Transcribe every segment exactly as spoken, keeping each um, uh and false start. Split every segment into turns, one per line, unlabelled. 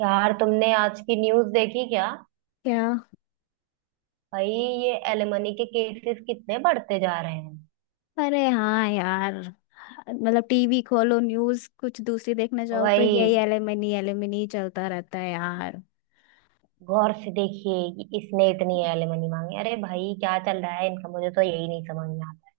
यार, तुमने आज की न्यूज़ देखी क्या।
क्या।
भाई, ये एलिमनी के केसेस कितने बढ़ते जा रहे हैं।
अरे, हाँ यार। मतलब टीवी खोलो, न्यूज कुछ दूसरी देखने जाओ तो यही
वही।
एलिमिनी एलिमिनी चलता रहता है यार।
गौर से देखिए कि इसने इतनी एलिमनी मांगी। अरे भाई, क्या चल रहा है इनका। मुझे तो यही नहीं समझ में आता।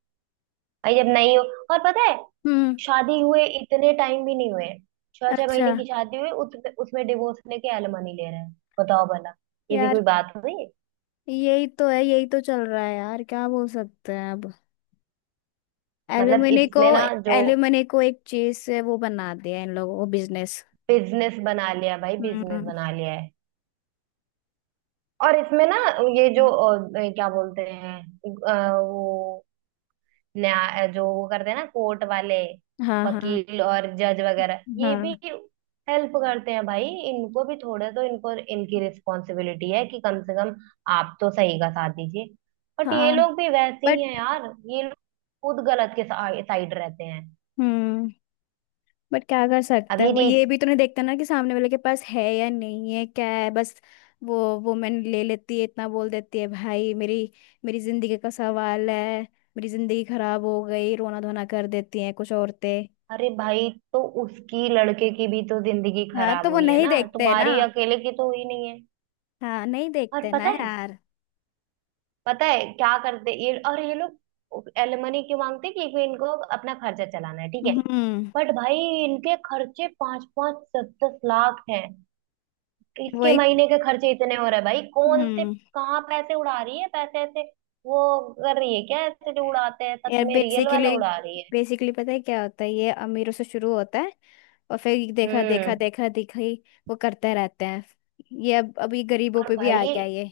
भाई जब नहीं हो। और पता है।
हम्म।
शादी हुए इतने टाइम भी नहीं हुए। छह छह
अच्छा।
महीने की शादी हुई, उसमें उसमें डिवोर्स लेके एलिमनी ले रहे हैं। बताओ भला। ये भी
यार,
कोई बात हुई।
यही तो है, यही तो चल रहा है यार, क्या बोल सकते हैं अब।
मतलब
एलिमिनी को
इसमें ना जो।
एलिमिनी को एक चीज से वो बना दिया, इन लोगों को बिजनेस।
बिजनेस बना लिया भाई, बिजनेस
हम्म।
बना लिया है। और इसमें ना। ये जो
हम्म।
अ, ये क्या बोलते हैं। अ, वो। न्याय जो वो करते हैं ना, कोर्ट वाले।
हाँ, हाँ,
वकील और जज वगैरह, ये
हाँ,
भी हेल्प करते हैं भाई, इनको भी थोड़े तो इनको इनकी रिस्पॉन्सिबिलिटी है कि कम से कम आप तो सही का साथ दीजिए। बट ये
हाँ।
लोग भी वैसे
बट
ही हैं यार। ये लोग खुद गलत के साइड रहते हैं।
हम्म बट क्या कर सकते हैं,
अभी
वो ये
रीच।
भी तो नहीं देखते ना कि सामने वाले के पास है या नहीं है, क्या है बस। वो वुमेन ले लेती है, इतना बोल देती है, भाई मेरी मेरी जिंदगी का सवाल है। मेरी जिंदगी खराब हो गई, रोना धोना कर देती हैं कुछ औरतें।
अरे भाई, तो उसकी लड़के की भी तो जिंदगी
हाँ,
खराब
तो वो
हुई है
नहीं
ना,
देखते हैं ना।
तुम्हारी अकेले की तो हुई नहीं है।
हाँ, नहीं
और
देखते ना
पता है।
यार।
पता है क्या करते ये, और ये लोग एलिमनी क्यों मांगते कि कोई इनको अपना खर्चा चलाना है, ठीक है।
हम्म।
बट भाई, इनके खर्चे पांच पांच दस दस लाख हैं। इसके
वही।
महीने के खर्चे इतने हो रहे हैं भाई, कौन से।
हम्म।
कहाँ पैसे उड़ा रही है, पैसे ऐसे वो कर रही है क्या? ऐसे जो उड़ाते हैं सच
यार,
में, रियल
बेसिकली
वाला उड़ा रही है।
बेसिकली पता है क्या होता है, ये अमीरों से शुरू होता है, और फिर देखा देखा
हम्म।
देखा देखा ही वो करते रहते हैं, ये अब अभी गरीबों
और
पे भी आ
भाई,
गया ये।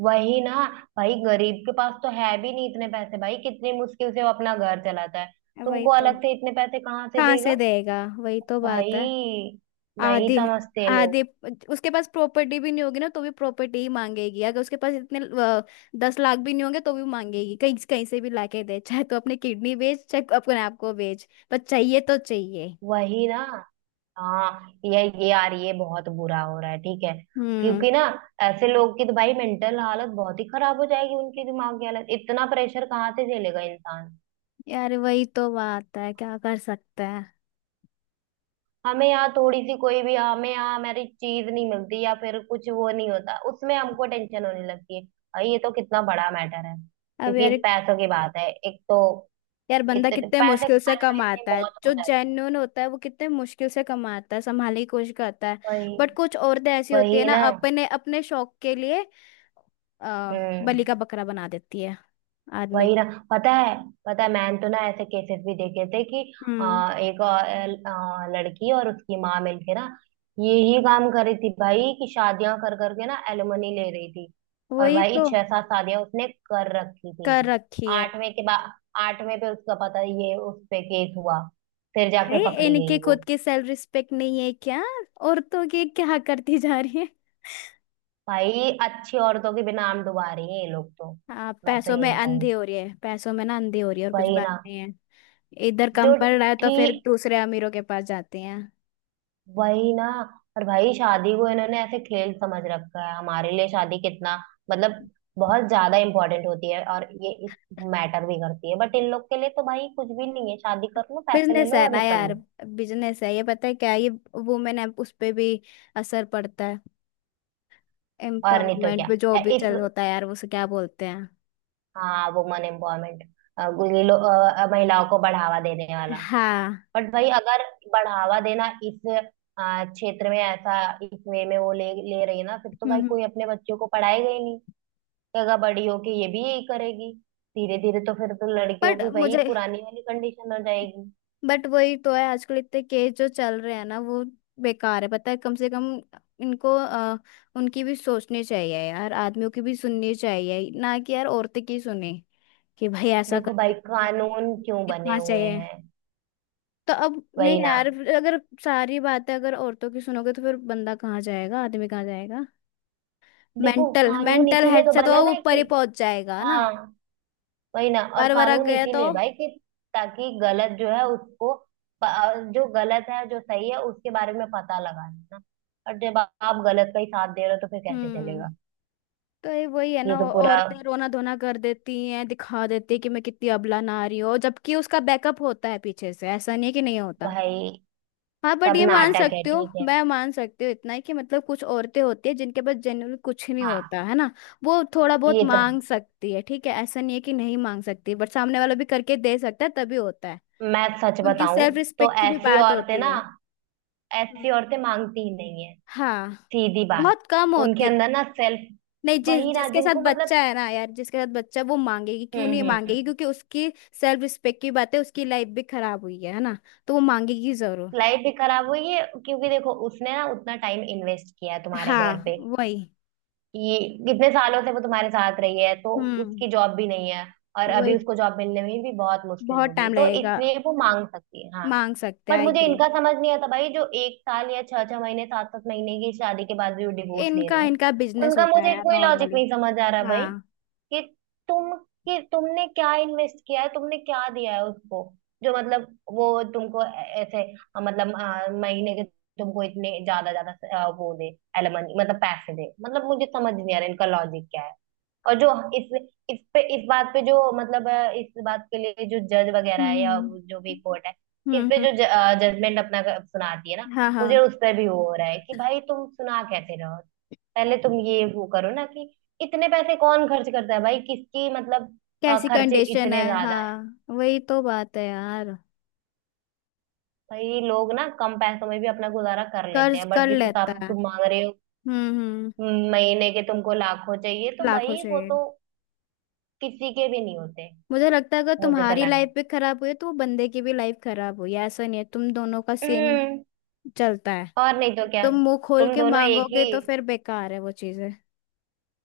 वही ना। भाई, गरीब के पास तो है भी नहीं इतने पैसे। भाई, कितनी मुश्किल से वो अपना घर चलाता है।
वही
तुमको
तो।
अलग से इतने पैसे कहाँ से
कहाँ से
देगा।
देगा, वही तो बात है।
भाई, नहीं
आधे,
समझते लोग।
आधे उसके पास प्रॉपर्टी भी नहीं होगी ना, तो भी प्रॉपर्टी ही मांगेगी। अगर उसके पास इतने अ, दस लाख भी नहीं होंगे तो भी मांगेगी, कहीं कहीं से भी लाके दे, चाहे तो अपने किडनी बेच, चाहे अपने आप को बेच, पर चाहिए तो चाहिए।
वही ना। हाँ, ये ये यार, ये बहुत बुरा हो रहा है, ठीक है।
हम्म।
क्योंकि ना ऐसे लोग की तो भाई मेंटल हालत बहुत ही खराब हो जाएगी। उनकी दिमाग की हालत, इतना प्रेशर कहाँ से झेलेगा इंसान।
यार वही तो बात है, क्या कर सकते हैं
हमें यहाँ थोड़ी सी कोई भी, हमें यहाँ हमारी चीज नहीं मिलती या फिर कुछ वो नहीं होता, उसमें हमको टेंशन होने लगती है। भाई, ये तो कितना बड़ा मैटर है
अब
क्योंकि
यार।
पैसों की बात है एक तो।
यार बंदा
इतने
कितने
पैसे
मुश्किल से
कमाने में इतनी
कमाता है,
मौत
जो
हो जाती है।
जेन्युइन होता है वो कितने मुश्किल से कमाता है, संभालने की कोशिश करता है।
वही।
बट कुछ औरतें ऐसी होती है
वही
ना,
ना।
अपने अपने शौक के लिए आ,
हम्म।
बलि का बकरा बना देती है आदमी
वही ना।
को।
पता है। पता है, मैंने तो ना ऐसे केसेस भी देखे थे कि
हम्म।
आ, एक आ, आ, लड़की और उसकी माँ मिलके ना यही काम कर रही थी भाई, कि शादियां कर करके ना एलिमनी ले रही थी। और
वही
भाई,
तो।
छह सात शादियां उसने कर रखी थी।
कर रखी है
आठवें के बाद आठवें पे उसका पता, ये उस पे केस हुआ। फिर जाके
भाई।
पकड़ी
इनके
गई वो।
खुद की सेल्फ रिस्पेक्ट नहीं है क्या? औरतों की क्या करती जा रही है।
भाई, अच्छी औरतों के भी नाम डुबा रही है ये लोग तो।
हाँ,
मैं तो
पैसों में
यही कहूँ।
अंधी हो रही है, पैसों में ना अंधी हो रही है, और कुछ
वही
बात
ना।
नहीं है। इधर कम
जो।
पड़ रहा है तो फिर
ठीक।
दूसरे अमीरों के पास जाते हैं।
वही ना। और भाई, शादी को इन्होंने ऐसे खेल समझ रखा है। हमारे लिए शादी कितना, मतलब, बहुत ज्यादा इम्पोर्टेंट होती है और ये इस मैटर भी करती है। बट इन लोग के लिए तो भाई कुछ भी नहीं है, शादी कर लो, पैसे ले
बिजनेस
लो
है
और
ना
निकल
यार,
लो।
बिजनेस है ये, पता है क्या ये, वुमेन है, उस पे भी असर पड़ता है,
और नहीं तो
एम्पावरमेंट
क्या।
पे जो
अ,
भी
इस,
चल होता है यार, उसे क्या बोलते हैं।
हाँ, वुमन एम्पावरमेंट। ये लोग अ, महिलाओं को बढ़ावा देने वाला।
हाँ।
बट भाई, अगर बढ़ावा देना इस अ, क्षेत्र में ऐसा इस वे में वो ले ले रही है ना, फिर तो भाई
हम्म। हम्म।
कोई अपने बच्चों को पढ़ाएगा ही नहीं। जगह बड़ी होके ये भी यही करेगी। धीरे धीरे तो फिर तो लड़कियों
बट
की वही
मुझे
पुरानी वाली कंडीशन हो जाएगी।
बट वही तो है, आजकल इतने केस जो चल रहे हैं ना वो बेकार है, पता है। कम से कम इनको अ, उनकी भी सोचनी चाहिए यार, आदमियों की भी सुननी चाहिए ना, कि यार औरतें की सुने कि भाई ऐसा
देखो
करके
भाई,
वो कर-
कानून क्यों बने
इतना
हुए
चाहिए
हैं।
तो अब नहीं
वही ना।
यार। अगर सारी बातें अगर औरतों की सुनोगे तो फिर बंदा कहाँ जाएगा, आदमी कहाँ जाएगा।
देखो,
मेंटल
कानून
मेंटल
इसीलिए
हेड
तो
से तो
बना
वो
ना
ऊपर ही
कि,
पहुंच जाएगा ना,
हाँ, वही ना। और
बार बार
कानून
गया तो।
इसीलिए भाई कि ताकि गलत जो है उसको, प- जो गलत है जो सही है उसके बारे में पता लगा ना। और जब आप गलत का ही साथ दे रहे हो तो फिर कैसे
हम्म।
चलेगा।
तो ये वही है ना,
ये तो
औ-
पूरा,
औरतें रोना धोना कर देती हैं, दिखा देती हैं कि मैं कितनी अबला नारी हूँ, जबकि उसका बैकअप होता है पीछे से, ऐसा नहीं है कि नहीं होता।
भाई,
हाँ। बट
सब
ये मान
नाटक है,
सकते हो,
ठीक है।
मैं मान सकती हूँ इतना ही कि मतलब कुछ औरतें होती है जिनके पास जनरल कुछ नहीं
हाँ।
होता है ना, वो थोड़ा बहुत
ये तो है।
मांग सकती है, ठीक है, ऐसा नहीं है कि नहीं मांग सकती, बट सामने वाला भी करके दे सकता है तभी होता है।
मैं सच
उनकी
बताऊं,
सेल्फ
तो
रिस्पेक्ट की भी
ऐसी
बात
औरतें
होती
ना,
है। हम्म।
ऐसी औरतें मांगती ही नहीं है।
हाँ।
सीधी बात।
बहुत कम
उनके
होती है।
अंदर ना सेल्फ,
नहीं, जिस
वही ना,
जिसके साथ
जिनको मतलब,
बच्चा है ना यार, जिसके साथ बच्चा है, वो मांगेगी, क्यों नहीं
हम्म
मांगेगी,
हम्म।
क्योंकि उसकी सेल्फ रिस्पेक्ट की बात है, उसकी लाइफ भी खराब हुई है है ना। तो वो मांगेगी जरूर।
लाइफ भी खराब हुई है, क्योंकि देखो उसने ना उतना टाइम इन्वेस्ट किया है तुम्हारे घर
हाँ,
पे,
वही।
कि कितने सालों से वो तुम्हारे साथ रही है, तो
हम्म।
उसकी जॉब भी नहीं है। और अभी
वही।
उसको जॉब मिलने में भी बहुत मुश्किल
बहुत
होगी,
टाइम
तो
लगेगा,
इसलिए वो मांग सकती है, हाँ।
मांग सकते हैं,
बट
आई
मुझे
एग्री।
इनका समझ नहीं आता भाई, जो एक साल या छह छह महीने सात सात महीने की शादी के बाद भी वो डिवोर्स ले
इनका
रहे हैं।
इनका बिजनेस
उनका
होता है
मुझे
यार,
कोई लॉजिक
नॉर्मली।
नहीं समझ आ रहा भाई।
हाँ।
कि तुम कि तुमने क्या इन्वेस्ट किया है, तुमने क्या दिया है उसको। जो मतलब वो तुमको ऐ- ऐसे अ, मतलब अ, महीने के तुमको इतने ज्यादा ज्यादा अ, वो दे, एलमनी मतलब पैसे दे, मतलब मुझे समझ नहीं आ रहा इनका लॉजिक क्या है। और जो इस इस पे इस बात पे जो मतलब अ, इस बात के लिए जो जज वगैरह है या
हम्म।
वो जो भी कोर्ट है, इस
हम्म।
पे
हम्म।
जो जजमेंट अपना क- सुनाती है ना,
हाँ,
मुझे
हाँ।
उस पर भी वो हो रहा है कि भाई, तुम सुना कैसे रहो। पहले तुम ये वो करो ना, कि इतने पैसे कौन खर्च करता है भाई, किसकी मतलब, अ,
कैसी
खर्चे
कंडीशन
इतने
है,
ज्यादा हैं।
हाँ वही तो बात है यार।
भाई, लोग ना कम पैसों में भी अपना गुजारा कर लेते
कर्ज
हैं, बट
कर
जिस
लेता
हिसाब से
है।
तुम मांग रहे हो,
हम्म। हम्म।
हम्म, महीने के तुमको लाखों चाहिए तो
लाखों
भाई वो
चाहिए।
तो किसी के भी नहीं होते।
मुझे लगता है अगर
मुझे तो
तुम्हारी
लग रहा
लाइफ भी खराब हुई है तो वो बंदे की भी लाइफ खराब हुई है, ऐसा नहीं है, तुम दोनों का सेम
है।
चलता है।
और नहीं तो क्या।
तुम मुंह खोल
तुम
के
दोनों एक
मांगोगे
ही,
तो फिर बेकार है वो चीजें।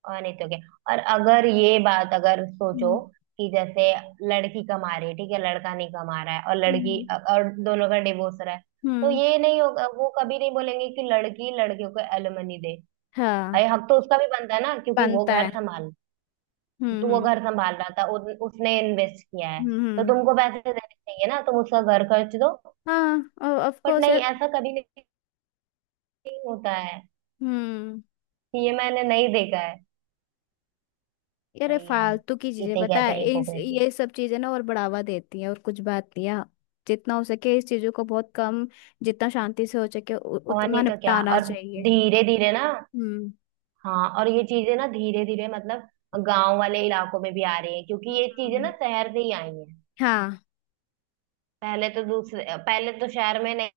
और नहीं तो क्या। और अगर ये बात अगर सोचो
हम्म।
कि जैसे लड़की कमा रही है, ठीक है, लड़का नहीं कमा रहा है, और लड़की,
हम्म।
और दोनों का डिवोर्स हो रहा है, तो
हम्म।
ये नहीं होगा, वो कभी नहीं बोलेंगे कि लड़की लड़कियों को एलिमनी दे। भाई,
हाँ।
हक तो उसका भी बनता है ना, क्योंकि वो
बनता
घर
है।
संभाल, तो
हम्म।
वो
हम्म।
घर संभाल रहा था, उन, उसने इन्वेस्ट किया है। तो
हम्म।
तुमको पैसे देने चाहिए ना, तुम उसका घर खर्च दो।
हाँ, और ऑफ
बट
कोर्स
नहीं,
यार।
ऐसा कभी नहीं होता है।
हम्म।
ये मैंने नहीं देखा है।
यार ये
वही है।
फालतू की चीजें,
इसे
पता
कहते
है
हैं
इस
हिपोक्रेसी।
ये सब चीजें ना और बढ़ावा देती हैं, और कुछ बात नहीं है। जितना हो सके इस चीजों को बहुत कम, जितना शांति से हो सके उ-
और
उतना
नहीं तो क्या,
निपटाना
और
चाहिए।
धीरे धीरे ना।
हम्म।
हाँ, और ये चीजें ना धीरे धीरे, मतलब गांव वाले इलाकों में भी आ रही है, क्योंकि ये चीजें ना
हम्म।
शहर से ही आई हैं।
हाँ।
पहले तो दूसरे पहले तो शहर में नहीं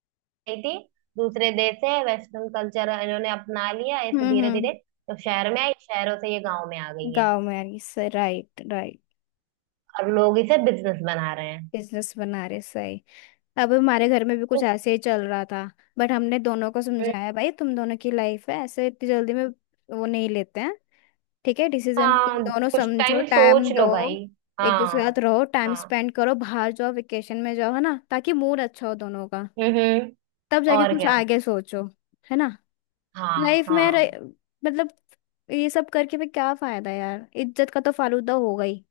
नहीं थी। दूसरे देश से वेस्टर्न कल्चर इन्होंने अपना लिया
हम्म।
ऐसे धीरे
हम्म।
धीरे। तो शहर में आई, शहरों से ये गांव में आ गई है।
गाँव में यार, सही, राइट, राइट।
और लोग इसे बिजनेस बना रहे हैं।
बिजनेस बना रहे, सही। अब हमारे घर में भी कुछ ऐसे ही चल रहा था, बट हमने दोनों को
हम्म।
समझाया, भाई तुम दोनों की लाइफ है, ऐसे इतनी जल्दी में वो नहीं लेते हैं। ठीक है, डिसीजन तुम
हाँ,
दोनों
कुछ
समझो,
टाइम
टाइम
सोच
दो।
लो भाई।
एक दूसरे के
हाँ,
साथ रहो, टाइम
हाँ।
स्पेंड करो, बाहर जाओ, वेकेशन में जाओ, है ना, ताकि मूड अच्छा हो दोनों का।
हम्म हम्म।
तब जाके
और
कुछ
क्या।
आगे सोचो। है ना।
हाँ,
लाइफ में
हाँ।
रह- मतलब ये सब करके भी क्या फायदा यार, इज्जत का तो फालूदा हो गई।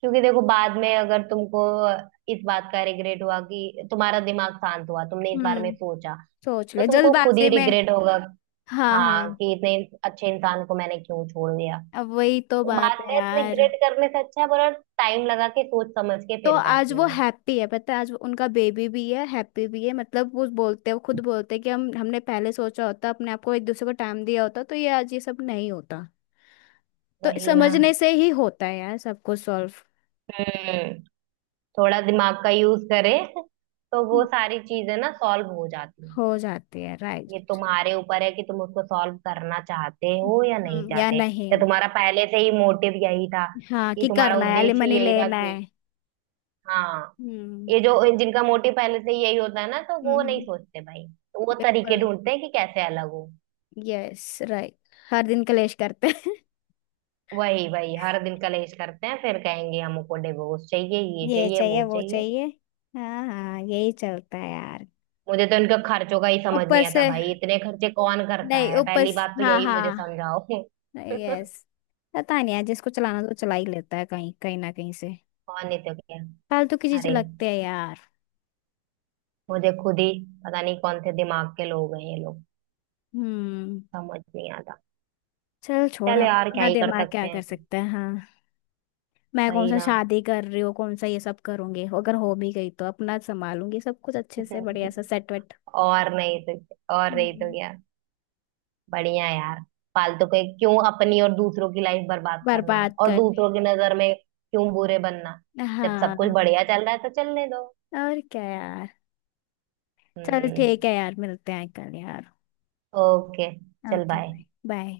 क्योंकि देखो, बाद में अगर तुमको इस बात का रिग्रेट हुआ, कि तुम्हारा दिमाग शांत हुआ, तुमने इस बारे में
हम्म।
सोचा,
सोच
तो
ले,
तुमको खुद ही
जल्दबाजी में।
रिग्रेट होगा।
हाँ,
हाँ,
हाँ।
कि इतने अच्छे इंसान को मैंने क्यों छोड़ दिया।
अब वही तो
तो
बात
बाद
है
में
यार।
रिग्रेट करने से अच्छा है, बोला टाइम लगा के सोच समझ के
तो
फिर
आज
फैसले
वो
लो।
हैप्पी है, पता है, आज वो- उनका बेबी भी है, हैप्पी भी है, मतलब वो बोलते हैं, वो खुद बोलते हैं कि हम हमने पहले सोचा होता, अपने आप को एक दूसरे को टाइम दिया होता तो ये आज ये सब नहीं होता। तो
वही ना।
समझने से ही होता है यार, सब कुछ सॉल्व।
हम्म। थोड़ा दिमाग का यूज करे तो वो सारी चीजें ना सॉल्व हो जाती हैं।
हो जाती है, राइट।
ये तुम्हारे ऊपर है कि तुम उसको सॉल्व करना चाहते हो या नहीं
हम्म, या
चाहते।
नहीं।
या तुम्हारा पहले से ही मोटिव यही था,
हाँ,
कि
कि
तुम्हारा
करना है,
उद्देश्य ही
एलिमनी
यही था
लेना है।
कि, हाँ,
हम्म।
ये जो जिनका मोटिव पहले से ही यही होता है ना, तो वो नहीं
हम्म।
सोचते भाई। तो वो
बिल्कुल
तरीके
नहीं।
ढूंढते हैं कि कैसे अलग हो।
यस। राइट। हर दिन कलेश करते हैं।
वही वही, हर दिन कलेश करते हैं, फिर कहेंगे हमको डिवोर्स चाहिए, ये
ये
चाहिए,
चाहिए
वो
वो
चाहिए।
चाहिए। हाँ, हाँ, यही चलता है यार।
मुझे तो इनका खर्चों का ही समझ
ऊपर
नहीं आता
से।
भाई, इतने खर्चे कौन करता
नहीं,
है। पहली
उपस,
बात तो
हाँ,
यही मुझे
हाँ।
समझाओ कौन।
यस। पता नहीं यार, जिसको चलाना तो चला ही लेता है कहीं कहीं ना कहीं से।
नहीं तो क्या।
फालतू की चीजें
अरे,
लगते हैं यार।
मुझे खुद ही पता नहीं कौन से दिमाग के लोग हैं ये लोग।
हम्म।
समझ नहीं आता।
चल छोड़,
चल
अब
यार, क्या
अपना
ही कर
दिमाग क्या
सकते
कर
हैं।
सकता है, हाँ। मैं कौन
सही
सा
ना।
शादी कर रही हूँ, कौन सा ये सब करूंगी, अगर हो भी गई तो अपना संभालूंगी सब कुछ अच्छे से, बढ़िया सा सेट वेट।
और नहीं तो, और नहीं तो
हम्म।
क्या। बढ़िया यार। फालतू के क्यों अपनी और दूसरों की लाइफ बर्बाद करना
बर्बाद
और
कर ले।
दूसरों की नजर में क्यों बुरे बनना। जब सब कुछ
हाँ,
बढ़िया चल रहा है तो चलने दो।
और क्या यार। चल,
हम्म।
ठीक है यार, मिलते हैं कल यार।
ओके। चल
ओके।
बाय।
Bye, bye.